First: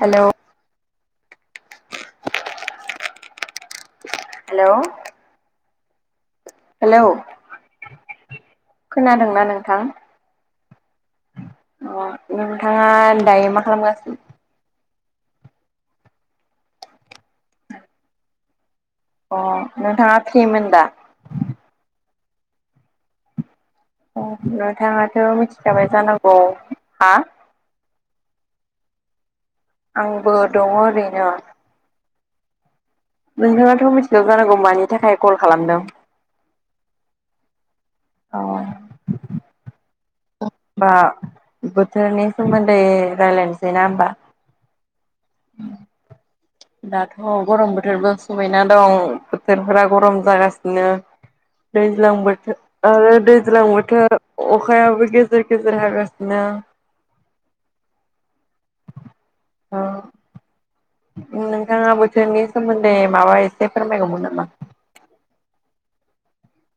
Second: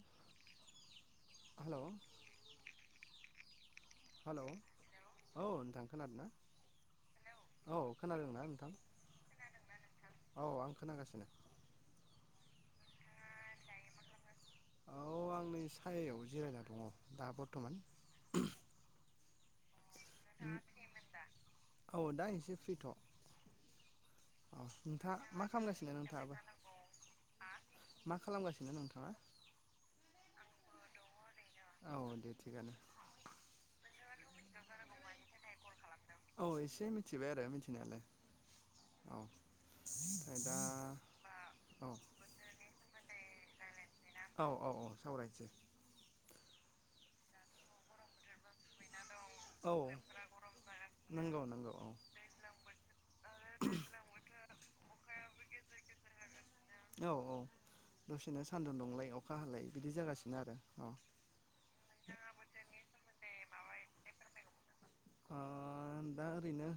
हेल' hello hello औ नोंथां खोनादों ना हेल' औ खोनादोंनाा नोंथां नोंथां औ आं खोनागासिनो अ नोंथाङा दायो मा खालामगासिनो औ आं नै सायायाव जिरायना दङ दा बर्थमान अ नोंथाङा फ्रिमोन दा औ दा एसे फ्रिथ' नोंथाङा नोंथाङाथ' मा मिथिखाबाय खालामगासिनो नोंथाङाबो जानांगौ हा मा खालामगासिनो नोंथाङा आंबो दङ ओरैनो औ दे थिगआनो नोंथाङाथ' मिथिला जानांगौ मानि थाखाय कल खालामदों औ एसे मिथिबाय आरो मिथिनायालाय औ औ ओमफ्राय दा बा औ बोथोरनि सोमोन्दै रायलायनोसै ना औ औ औ सावरायसै दाथ' गरम बोथोरबो समायना दं औ बोथोरफोरा गरम जागासिनो नंगौ नंगौ औ दैज्लां बोथोर आरो दैज्लां बोथोर अखायाबो गेजेर गेजेर गेजेर हागासिनो औ औ दसेनो सान्दुं दुंलाय अखा हालाय ओ बिदि जागासिनो आरो औ नोंथाङा बोथोरनि सोमोन्दै माबा एसे फोरमायगौमोन नामा ओ दा ओरैनो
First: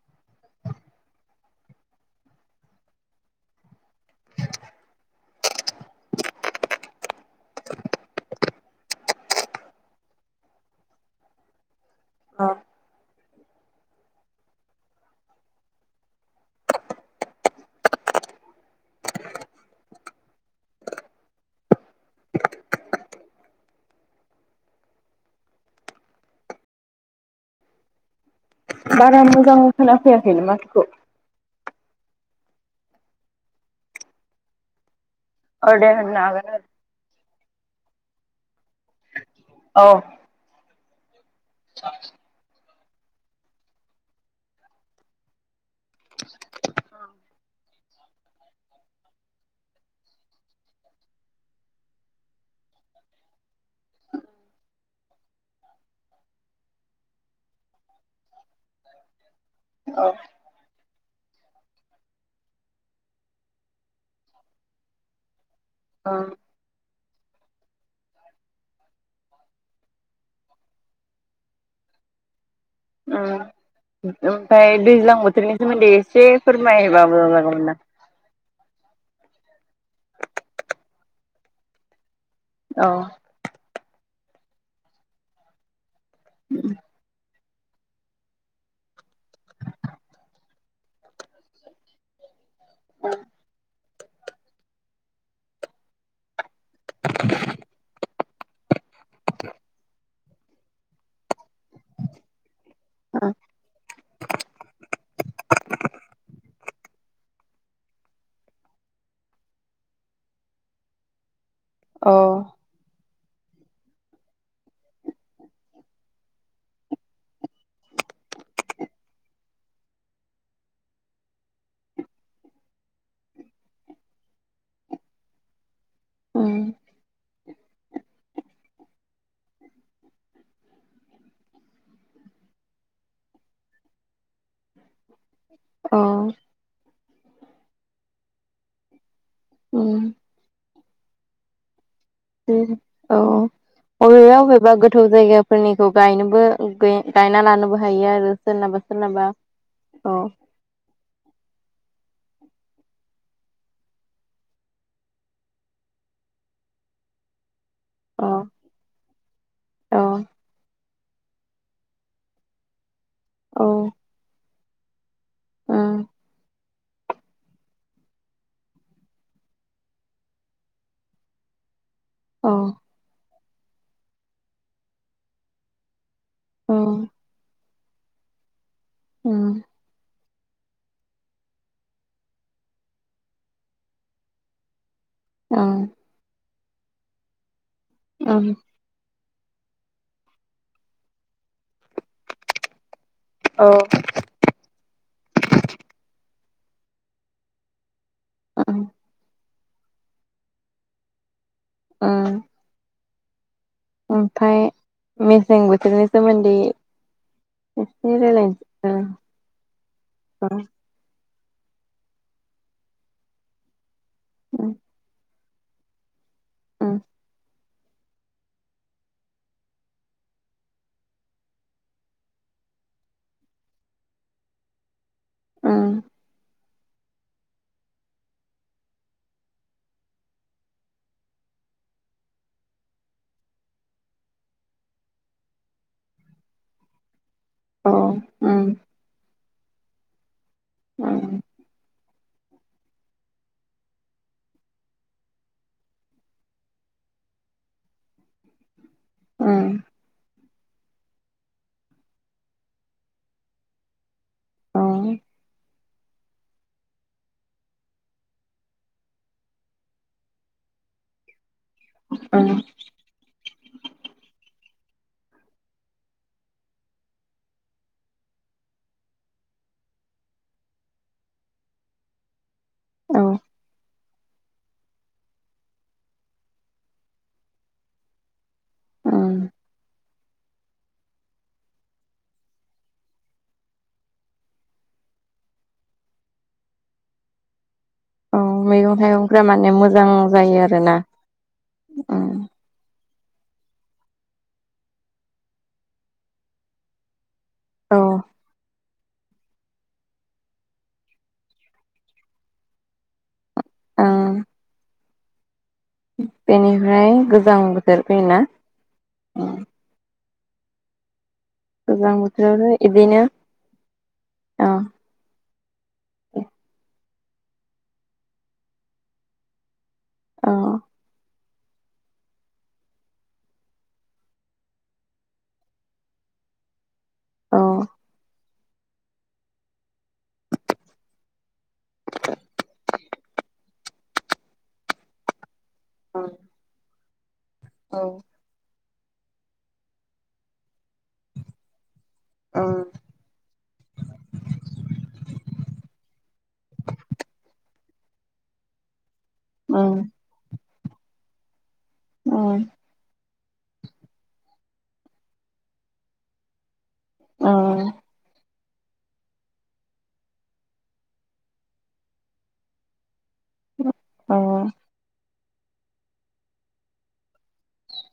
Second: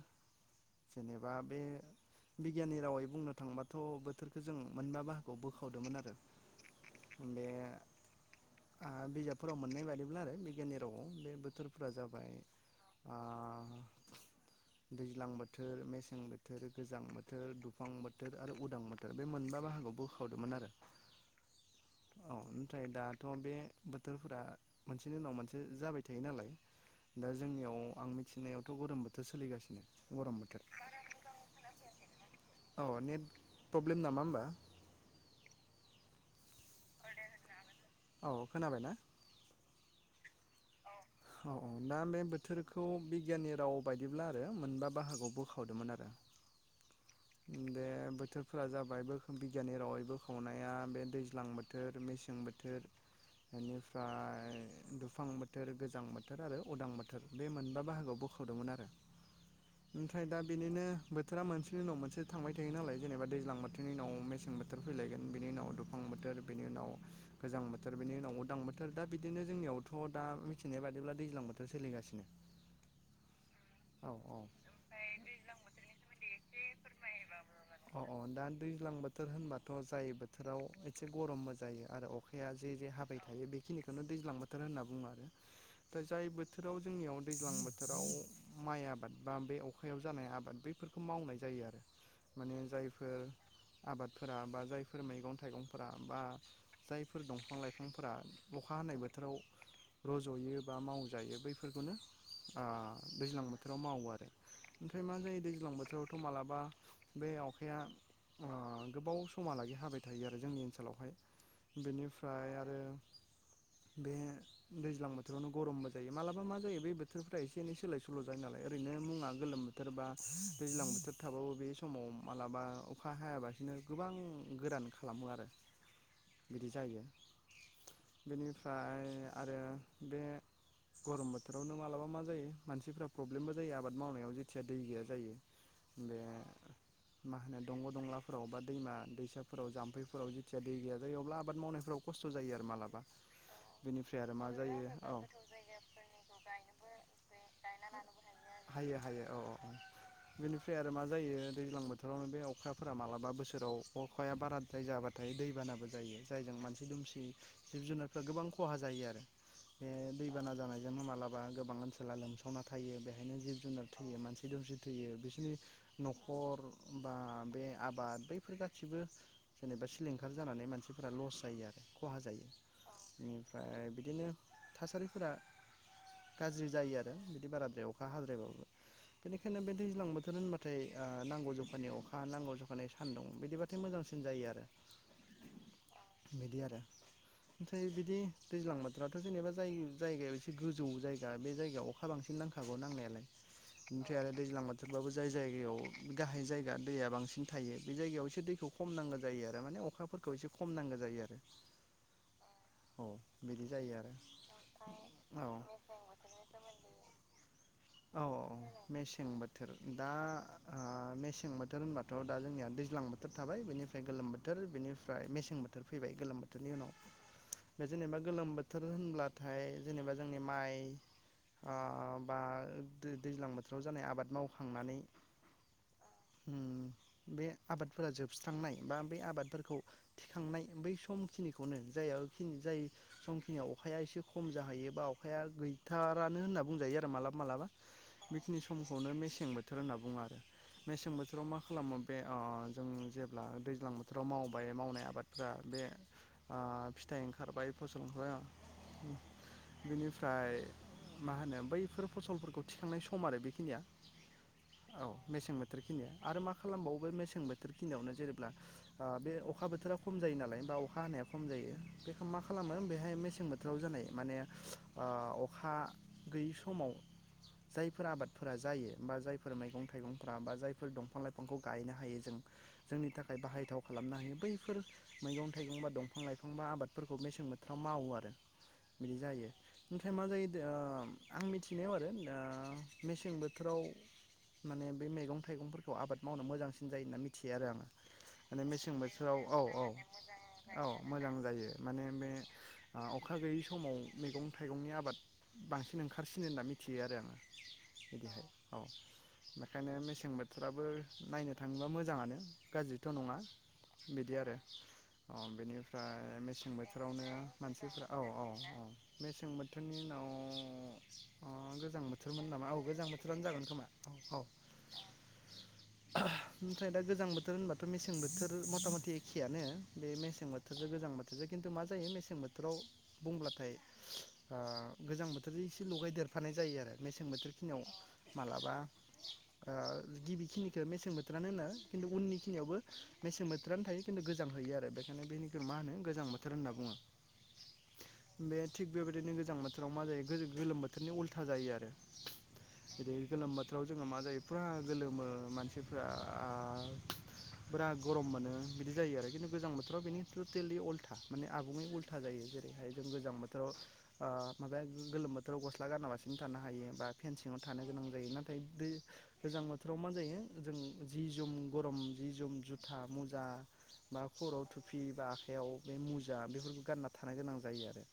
जेनेबा बे बिगियाननि रावै बुंनो थांबाथ' बोथोरखौ जों मोनबा बाहागोआव बो खावदोंमोन आरो बे बिजाबफोराव मोननाय बादिब्ला आरो बिगियाननि रावाव बे बोथोरफोरा जाबाय अ आ दैज्लां बोथोर मेसें बोथोर गोजां बोथोर दुफां बोथोर आरो उदां बोथोर बे मोनबा बाहागोआव बोखावदोंमोन आरो [inaudible] औ ओमफ्राय दाथ' बे बोथोरफोरा मोनसेनि उनाव मोनसे जाबाय थायो नालाय दा जों आं मिथिनायावथ' गरम बारा बोथोर मोजां सोलिगासिनो गरम खोनाफैयाखैनो बोथोर माथोखौ औ नेट प्रब्लेम नामा होमबा औ दे होननो हागोन औ खोनाबाय ना आरो औ औ औ दा बे बोथोरखौ बिगियाननि राव बायदिब्ला आरो मोनबा बाहागोआव बोखाव दोंमोन आरो बे [inaudible] बोथोरफोरा जाबाय बे बिगियाननि रावै बोखावनाया बे दैज्लां बोथोर मेसें बोथोर बेनिफ्राय दुफां बोथोर गोजां बोथोर आरो उदां बोथोर बे मोनबा बाहागोआव बो खावदोंमोन आरो औ ओमफ्राय दा बिदिनो बोथोरा मोनसेनि उनाव मोन से थांबाय थायो नालाय जेनेबा दैज्लां बोथोरनि उनाव मेसें बोथोर फैलायगोन बिनि उनाव दुफां बोथोर उम बेनि उनाव गोजां बोथोर बेनि उनाव उदां बोथोर दा बिदिनो जोंनियावथ' दा मिथिनाय बादिब्ला दैज्लां बोथोर सोलिगासिनो ओम औ औ ओमफाय दैज्लां बोथोरनि सोमोनदै एसे फोरमाय बा अ अ दा दैज्लां बोथोर होनबाथ' जायो बोथोराव एसे गरमबो जायो आरो अखा या जे जे औ हाबाय थायो बेखिनिखौनो दैज्लां बोथोर होनना बुङो आरो दा जाय बोथोराव जोंनियाव दैज्लां बोथोराव माइ आबाद बा बे अखायाव जानाय आबाद बैफोरखौ मावनाय जायो आरो माने जायफोर आबादफोरा बा जायफोर मैगं- थाइगंफोरा बा जायफोर दंफां लाइफांफोरा अखा हानाय बोथोराव रज'यो बा मावजायो बैफोर फोरखौनो आं दैज्लां बोथोराव मावो आरो ओमफ्राय मा जायो दैज्लां बोथोरावथ' मालाबा बे आखाया आ गोबाव समहालागै हाबाय थायो आरो जोंनि ओनसोलावहाय अ बेनिफ्राय आरो [inaudible] बे दैज्लां बोथोरावनो गरमबो जायो मालाबा मा जायो बे बोथोरफ्रा एसे एनै सोलाय सोल' जायो नालाय ओरैनो मुङा गोलोम बोथोर बा दैज्लां बोथोर थाबाबो बे समाव मालाबा अखा हायाबासिनो गोबां गोरान खालामो आरो उम बिदि जायो बेनिफ्राय आरो बे गरम बोथोरावनो मालाबा मा जायो मानसिफोरा प्रब्लेमबो जायो आबाद मावनायाव जेरै खेथिया दै गैया जायो औ ब बे मा होनो दंग' दंलाफोराव बा दैमा दैसा साफोराव उम जामफैफोराव जेथिया दै गैया जायो अब्ला आबाद मावनायफोराव खसथ' जायो आरो मालाबा बेनिफ्राय आरो अबेबा मा अबेबा जायो गोथौ औ जायगाफोरनिखौ गायनोबो गायना लानोबो हायो आरो सोरनाबा हायो हायो सोरनाबा औ औ औ बिनिफ्राय आरो मा जायो दैज्लां बोथोरावनो बे अखाफोरा मालाबा बोसोराव अखाया बाराद्राय जाबाथायायो दैबानाबो जायो जायजों दुमसिब जिब-जुनारफोरा औ गोबां ख'हा जायो आरो बे औ दैबाना जानाय नो मालाबा गोबां ओनसोला लोमसावना थायो बेहायनो जिब औ जुनार थैयो मानसि दुमसि थैयो जि न'ख खर बा बे आबाद बैफोर गासिबो जेनेबा सिलिंखार जानानै मानसिफोरा लस जायो यो आरो ख'हा जायो औ एमनिफ्राय बिदिनो थासारिफोरा गाज्रि जायो उम आरो बिदि बाराद्राय अखा हाद्रायबाबो उम बेनिखायनो बे दैज्लां बोथोर होनबाथाय आं नांगौ जखानि अखा नांगौ जखानि सानदुं बिदिबाथाय मोजांसिन जायो आरो औ बिदि आरो ओमफ्राय बिदि ओं दैज्लां बोथोर थ' जेनेबा जाय जायगायाव एसे गोजौ जायगा बे जायगायाव अखा बांसिन नांखागौ नांनायालाय ओं ओमफ्राय आरो दैज्लां बोथोरबाबो जाय जायगायाव गाहाय जायगा दैया बांसिन थायो बे जायगायाव एसे दैखौ खम नांगौ जायो आरो थारमाने अखाफोरखौ एसे खम नांगौ जायो आरो ओ औ बिदि जायो आरो ओमफाय मेसें औ बोथोरनि सोमोनदै औ औ मेसें बोथोर दा ओ मेसें सें बोथोर होनबाथ' दा जोंनिया दैज्लां बोथोर थाबाय बेनिफ्राय गोलोम बोथोर उम बेनिफ्राय मेसें बोथोर बोथोर फैबाय गोलोम बोथोरनि उम उनाव बे जेनेबा गोलोम बोथोर होनब्लाथाय जेनेबा जोंनि माइ आं बा दैज्लां बोथोराव जानाय आबाद मावखांनानै ओ उम बे आबादफोरा जोबस्रांनाय बा बे आबादफोरखौ थिखांनाय बै समखिनिखौनो जाया जाय समखिनियाव अखाया एसे खम जाहैयो बा अखाया गैथारानो होनना बुंजायो आरो मालाब मालाबा औ बेखिनि उम समखौनो मेसें बोथोर होनना बुङो आरो मेसें उम बोथोराव मा खालामो बे ओ जों [inaudible] जेब्ला दैज्लां बोथोराव मावबाय मावनाय आबादफोरा बे आं फिथाइ ओंखारबाय फसलफ्रा उम बिनिफ्राय मा होनो बैफोर फसलफोरखौ थिखांनाय सम आरो बेखिनिया औ मेसें बोथोरखिनिया आरो मा खालामबावो बे मेसें बोथोर खिनियावनो जेनेब्ला बे अखा बोथोरा खम जायो नालाय बा अखा हानाया जायो बे मा उम खालामो बेहाय मेसें बोथोराव जानाय माने अखा गैयि समाव जायफोर आबादफोरा जायो बा जायफोर मैगं थाइगंफोरा बा जायफोर दंफां लाइफांखौ गायनो हायो जों जोंनि औ थाखाय बाहायथाव खालामनो हायो बैफोर मैगं थाइगं बा दंफां लाइफां बा आबादफोरखौ मेसें बोथोराव मावो आरो बिदि उम जायो ओमफ्राय मा जायो आं मिथिनायाव आरो मेसें बोथोराव माने बे मैगं थाइगंफोरखौ आबाद मावनो मोजांसिन जायो होनना मिथियो आरो आङो औ माने मेसें मैगं बोथोराव थाइगंफोरा औ माने औ मोजां जायो औ आरोना मोजां जायो माने बे उम अखा गैयै समाव मैगं थाइगंनि आबाद बांसिन ओंखारसिनो होनना मिथियो आरो आङो औ बिदिहाय औ बेखायनो मेसें बोथोराबो नायनो थाङोबा मोजाङानो गाज्रिथ' नङा बिदि ओं आरो अ बेनि ओमफ्राय मेसें बेनिफ्राय बोथोरावनो गोजां बोथोर मानसिफ्रा औ फैयोना औ औ मेसें उम बोथोरनि उनाव अ अ गोजां बोथोरमोन नामा बोथोरावनो औ गोजां इदिनो बोथोरानो जागोन खोमा औ औ ओमफ्राय दा गोजां बोथोर होनबाथ' मेसें बोथोर मथा मथि एखेयानो बे मेसें औ बोथोरजों गोजां बोथोरजों खिन्थु मा जायो मेसें बोथोराव बुंब्लाथाय गोजां बोथोरजों एसे लगायदेर फानाय जायो आरो मेसें औ बोथोरखिनियाव मालाबा गिबिखिनिखौ मेसें बोथोरानो होनो खिनथु उननिखिनियावबो मेसे सें बोथोरानो थायो खिनथु गोजां हैयो आरो बेखायनो बेखिनिखौ मा होनो गोजां बोथोर होनना बुङो औ बे थिग बेबायदिनो गोजां बोथोराव मा जायो गोलोम बोथोरनि उल्था जायो आरो उम जेरै गोलोम बोथोराव जोङो मा जायो फुरा गोलोमो मानसिफ्रा पुरा गरम मोनो बिदि जायो आरो खिन्थु गोजां उम बोथोराव बेनि टटेलि उल्था माने आ उल्था जायो उम जेरैहाय जों गोजां बोथोराव माबाया गोलोम बोथोराव गस गसला गानालासिनो थानो हायो बा फेन सिङाव थानो उम गोनां जायो ना नाथाय बे गोजां बोथोराव मा जायो जों जि जोम गरम जि जोम जुथा मुजा बा औ खर'आव थुफि बा आखाइयाव बे मुजा बेफोरखौ गानना थानो गोनां जायो आरो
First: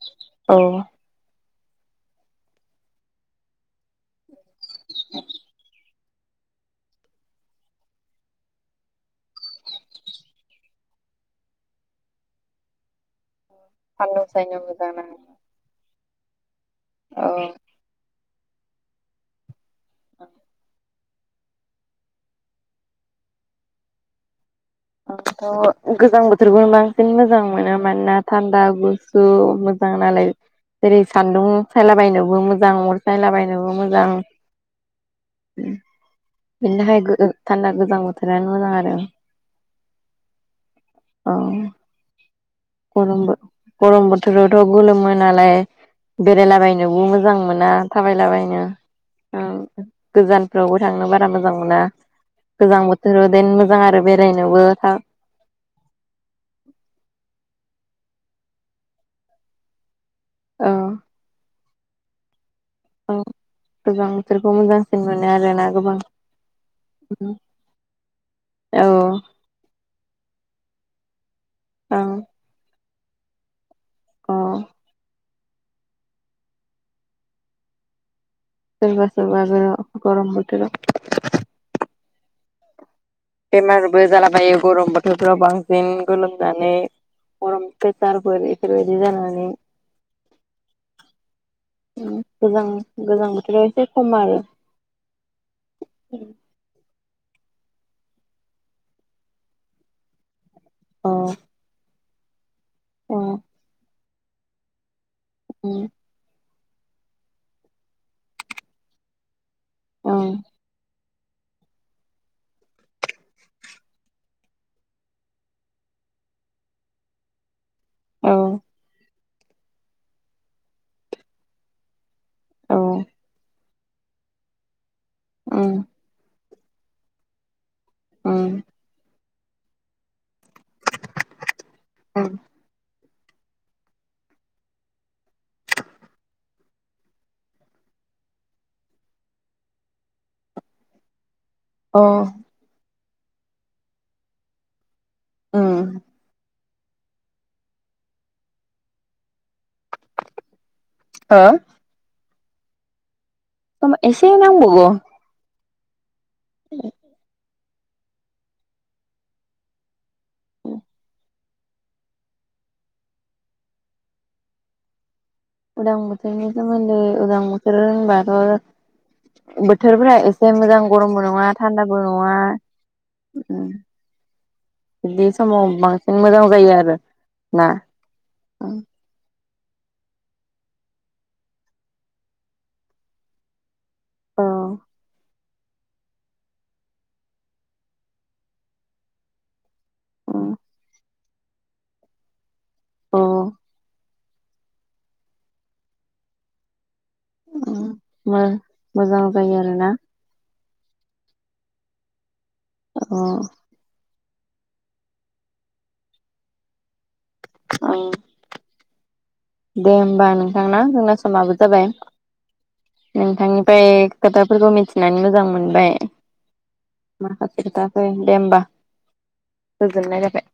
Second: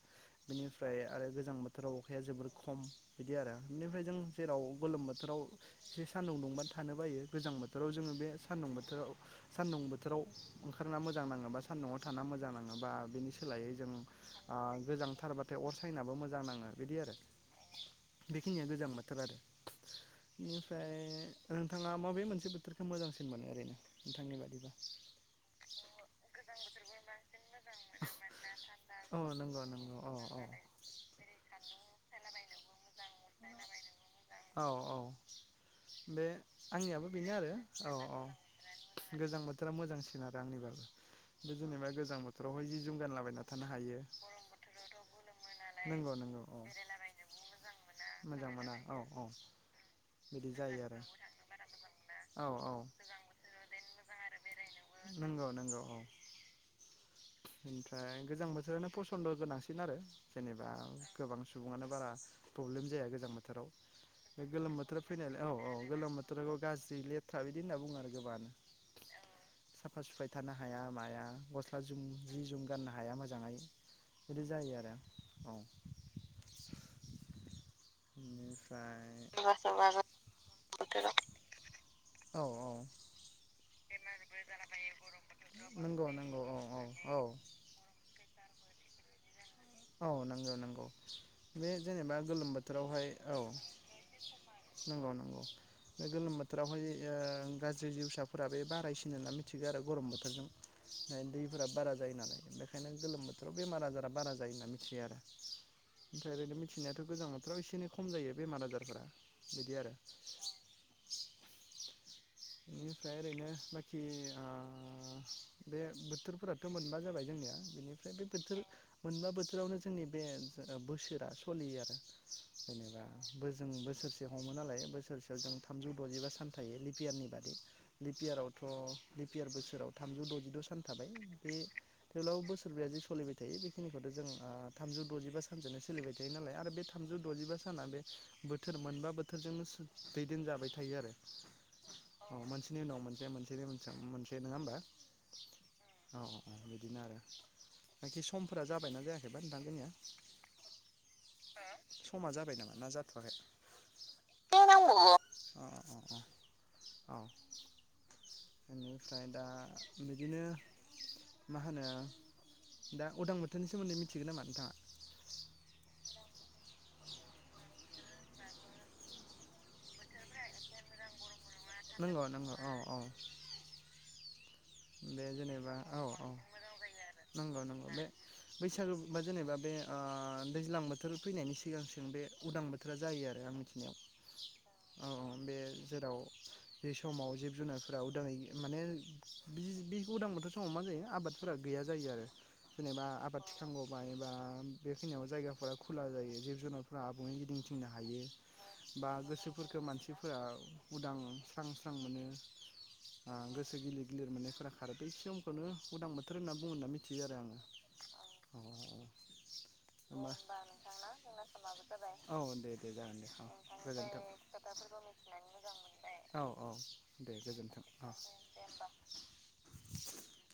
औ बेनिफ्राय आरो गोजां बोथोराव अखाया जोबोर खम बिदि आरो बेनिफ्राय जों जेराव गोलोम बोथोराव सान्दुं दुंबानो थानो बायो गोजां बोथोराव जोङो बे सान्दुं बोथोराव सान्दुं बोथोराव ओंख ना मोजां नाङो बा सानदुंआव थाना मोजां नाङोबा बेनि सोलायै जों सान्दुं सायनो मोजां नाङो गोजांथारबाथाय अर सायनाबो मोजां नाङो बिदि आरो औ बेखिनिया गोजां बोथोर आरो बेनिफ्राय नोंथाङा माबे मोनसे बोथोरखौ मोजांसिन मोनो ओरैनो नोंथांनि बादिबा अ थ' गोजां बोथोरखौनो बांसिन मोजां मोनो मानोना थानदा औ गुसु नंगौ मोजां नंगौ औ नालाय जेरै सानदुं सायलाबायनोबो मो जां अर सायलाबायनोबो मोजां औ औ बे बेनि थाखाय आंनियाबो बेनो आरो थान्दा औ गोजां औ बोथोरानो मोजां आरो गोजां बोथोरा मोजांसिन आरो आंनिबाबो औ बे जेनेबा गोजां बोथोरावहाय जि जोम गरम बो गानलाबायना थानो हायो गरम बोथोरावथ' गोलोमो नालाय नंगौ नंगौ औ बेरायलाबायनोबो मोजां मोना मोजां थाबायलाबायनो मोना औ औ बिदि गोजानफ्रावबो जायो आरो थांनो बारा मोजां मोना औ गोजां बोथोराव जेन मोजां आरो बेरायनोबो नंगौ नंगौ औ [inaudible] ओमफ्राय गोजां बोथोरानो फसन्द' गोनांसिन आरो जेनेबा गोबां सुबुङानो बारा प्रब्लेम जाया आं गोजां बोथोराव गोजां बे बोथोरखौ गोलोम मोजांसिन बोथोराव मोनो फैनायलाय आरोना औ औ गोबां गोलोम बोथोरखौ गाज्रि लेथ्रा बिदि होनना बुङो आरो गोबाङानो [unintelligible] साफा सुफायै थानो हा हाया माया गस्ला जुम ओं जि जुम गाननो हाया मोजाङै अ बिदि जायो आरो [unintelligible] सोरबा बेनिफ्राय सोरबा गरम बोथोराव औ औ बेमारबो जालाबायो गरम बोथोरफ्राव बांसिन नंगौ नंगौ औ गोलोमनानै औ औ गरम प्रेसारफोर एफोर बादि जानानै औ नंगौ नंगौ बे जेनेबा गोलोम गोजां बोथोरावहाय गोजां औ बोथोराव एसे खम आरो नंगौ नंगौ बे गोलोम बोथोरावहाय गाज्रि जिउसाफोरा बे बारायसिन होनना मिथिगौ आरो गरम बोथोरजों औ दैफोरा बारा जायो नालाय बेनिखायनो औ गोलोम बोथोराव बेमार आजारा बारा जायो होननानै मिथियो आरो ओमफ्राय आरो मिथिनायावथ' गोजां बोथोराव एसे एनै खम जायो बेमार आजारफ्रा बिदि आरो [inaudible] औ बेनिफ्राय ओरैनो बाखि ओ बे बोथोरफोराथ' मोनबा जाबाय जोंनिया बेनिफ्राय बे औ बोथोर मोनबा बोथोरावनो जोंनि बे बोसोरा सलियो आरो औ जेनेबा बो जों बोसोरसे हमो नालाय बोसोरसेयाव जों उम थामजौ द'जिबा सान थायो लिपियारनि बादै उम लिपियारावथ' लिपियार बोसोराव थामजौ द'जि द' सान थाबाय बे थेवब्लाबो बोसोरबायाव सोलिबाय थायो बेखिनिखौथ' जों थामजौ द'जिबा सानजोंनो सोलिबाय थायो नालाय आरो बे थामजौ द'जिबा साना बे बोथोर मोनबा बोथोरजोंनो दैदेनजाबाय थायो आरो अ औ मोनसेनि उनाव मोनसे मोनसेनि मोनसे मोनसे नङा होमबा उम औ औ बिदिनो आरो बाखि समफोरा जाबायना जाया जाबायबा नोंथां जोंनिया हो हो समा जाबाय नामा ना जाथ'वाखै एसे नांबावगौ अ अ औ बेनिफ्राय दा बिदिनो मा होनो दा उदां बोथोरनि सोमोन्दै मिथिगोन नामा नोंथाङा उदां बोथोरनि सोमोन्दै उदां बोथोर होनबाथ' बोथोरफोरा एसे मोजां गरमबो नङा थान्दाबो नंगौ नङा नंगौ औ औ बे बिदि समाव जेनेबा औ बांसिन औ मोजां जायो आरो नंगौ ना नंगौ बे बैसागु जेनेबा बे दैज्लां बोथोर फैनायनि सिगां सिं बे उदां बोथोरा जायो आरो आं मिथिनायाव औ औ औ बे जेराव बे समाव जिब जुनारफोरा उदाङै माने बि बे उदां बोथोर समाव मा जायो आबाद फोर गैया जायो आरो जेनेबा औ आबाद थिखांगौबाय बा बेखिनियाव जायगाफोरा खुला जायो जिब जुनारफोरा आबुङै गिदिंथिंनो हायो बा मोजां जायो गोसोफोरखौ आरोना मानसिफोरा उदां स्रां स्रां मोनो औ गोसो गिलित लिर मोननायफोरा खारो बै समखौनो उदां बोथोर होनना बुङो होनना मिथि यो आरो आङो दे होमबा नोंथां ना जोंना समाबो जाबाय नोंथांनिफ्राय खोथा फोरफोरखौ मिथिनानै मोजां मोनबाय औ औ दे माखासे गोजोन्थों खोथाफोर औ दे होमबा गोजोननाय जाबाय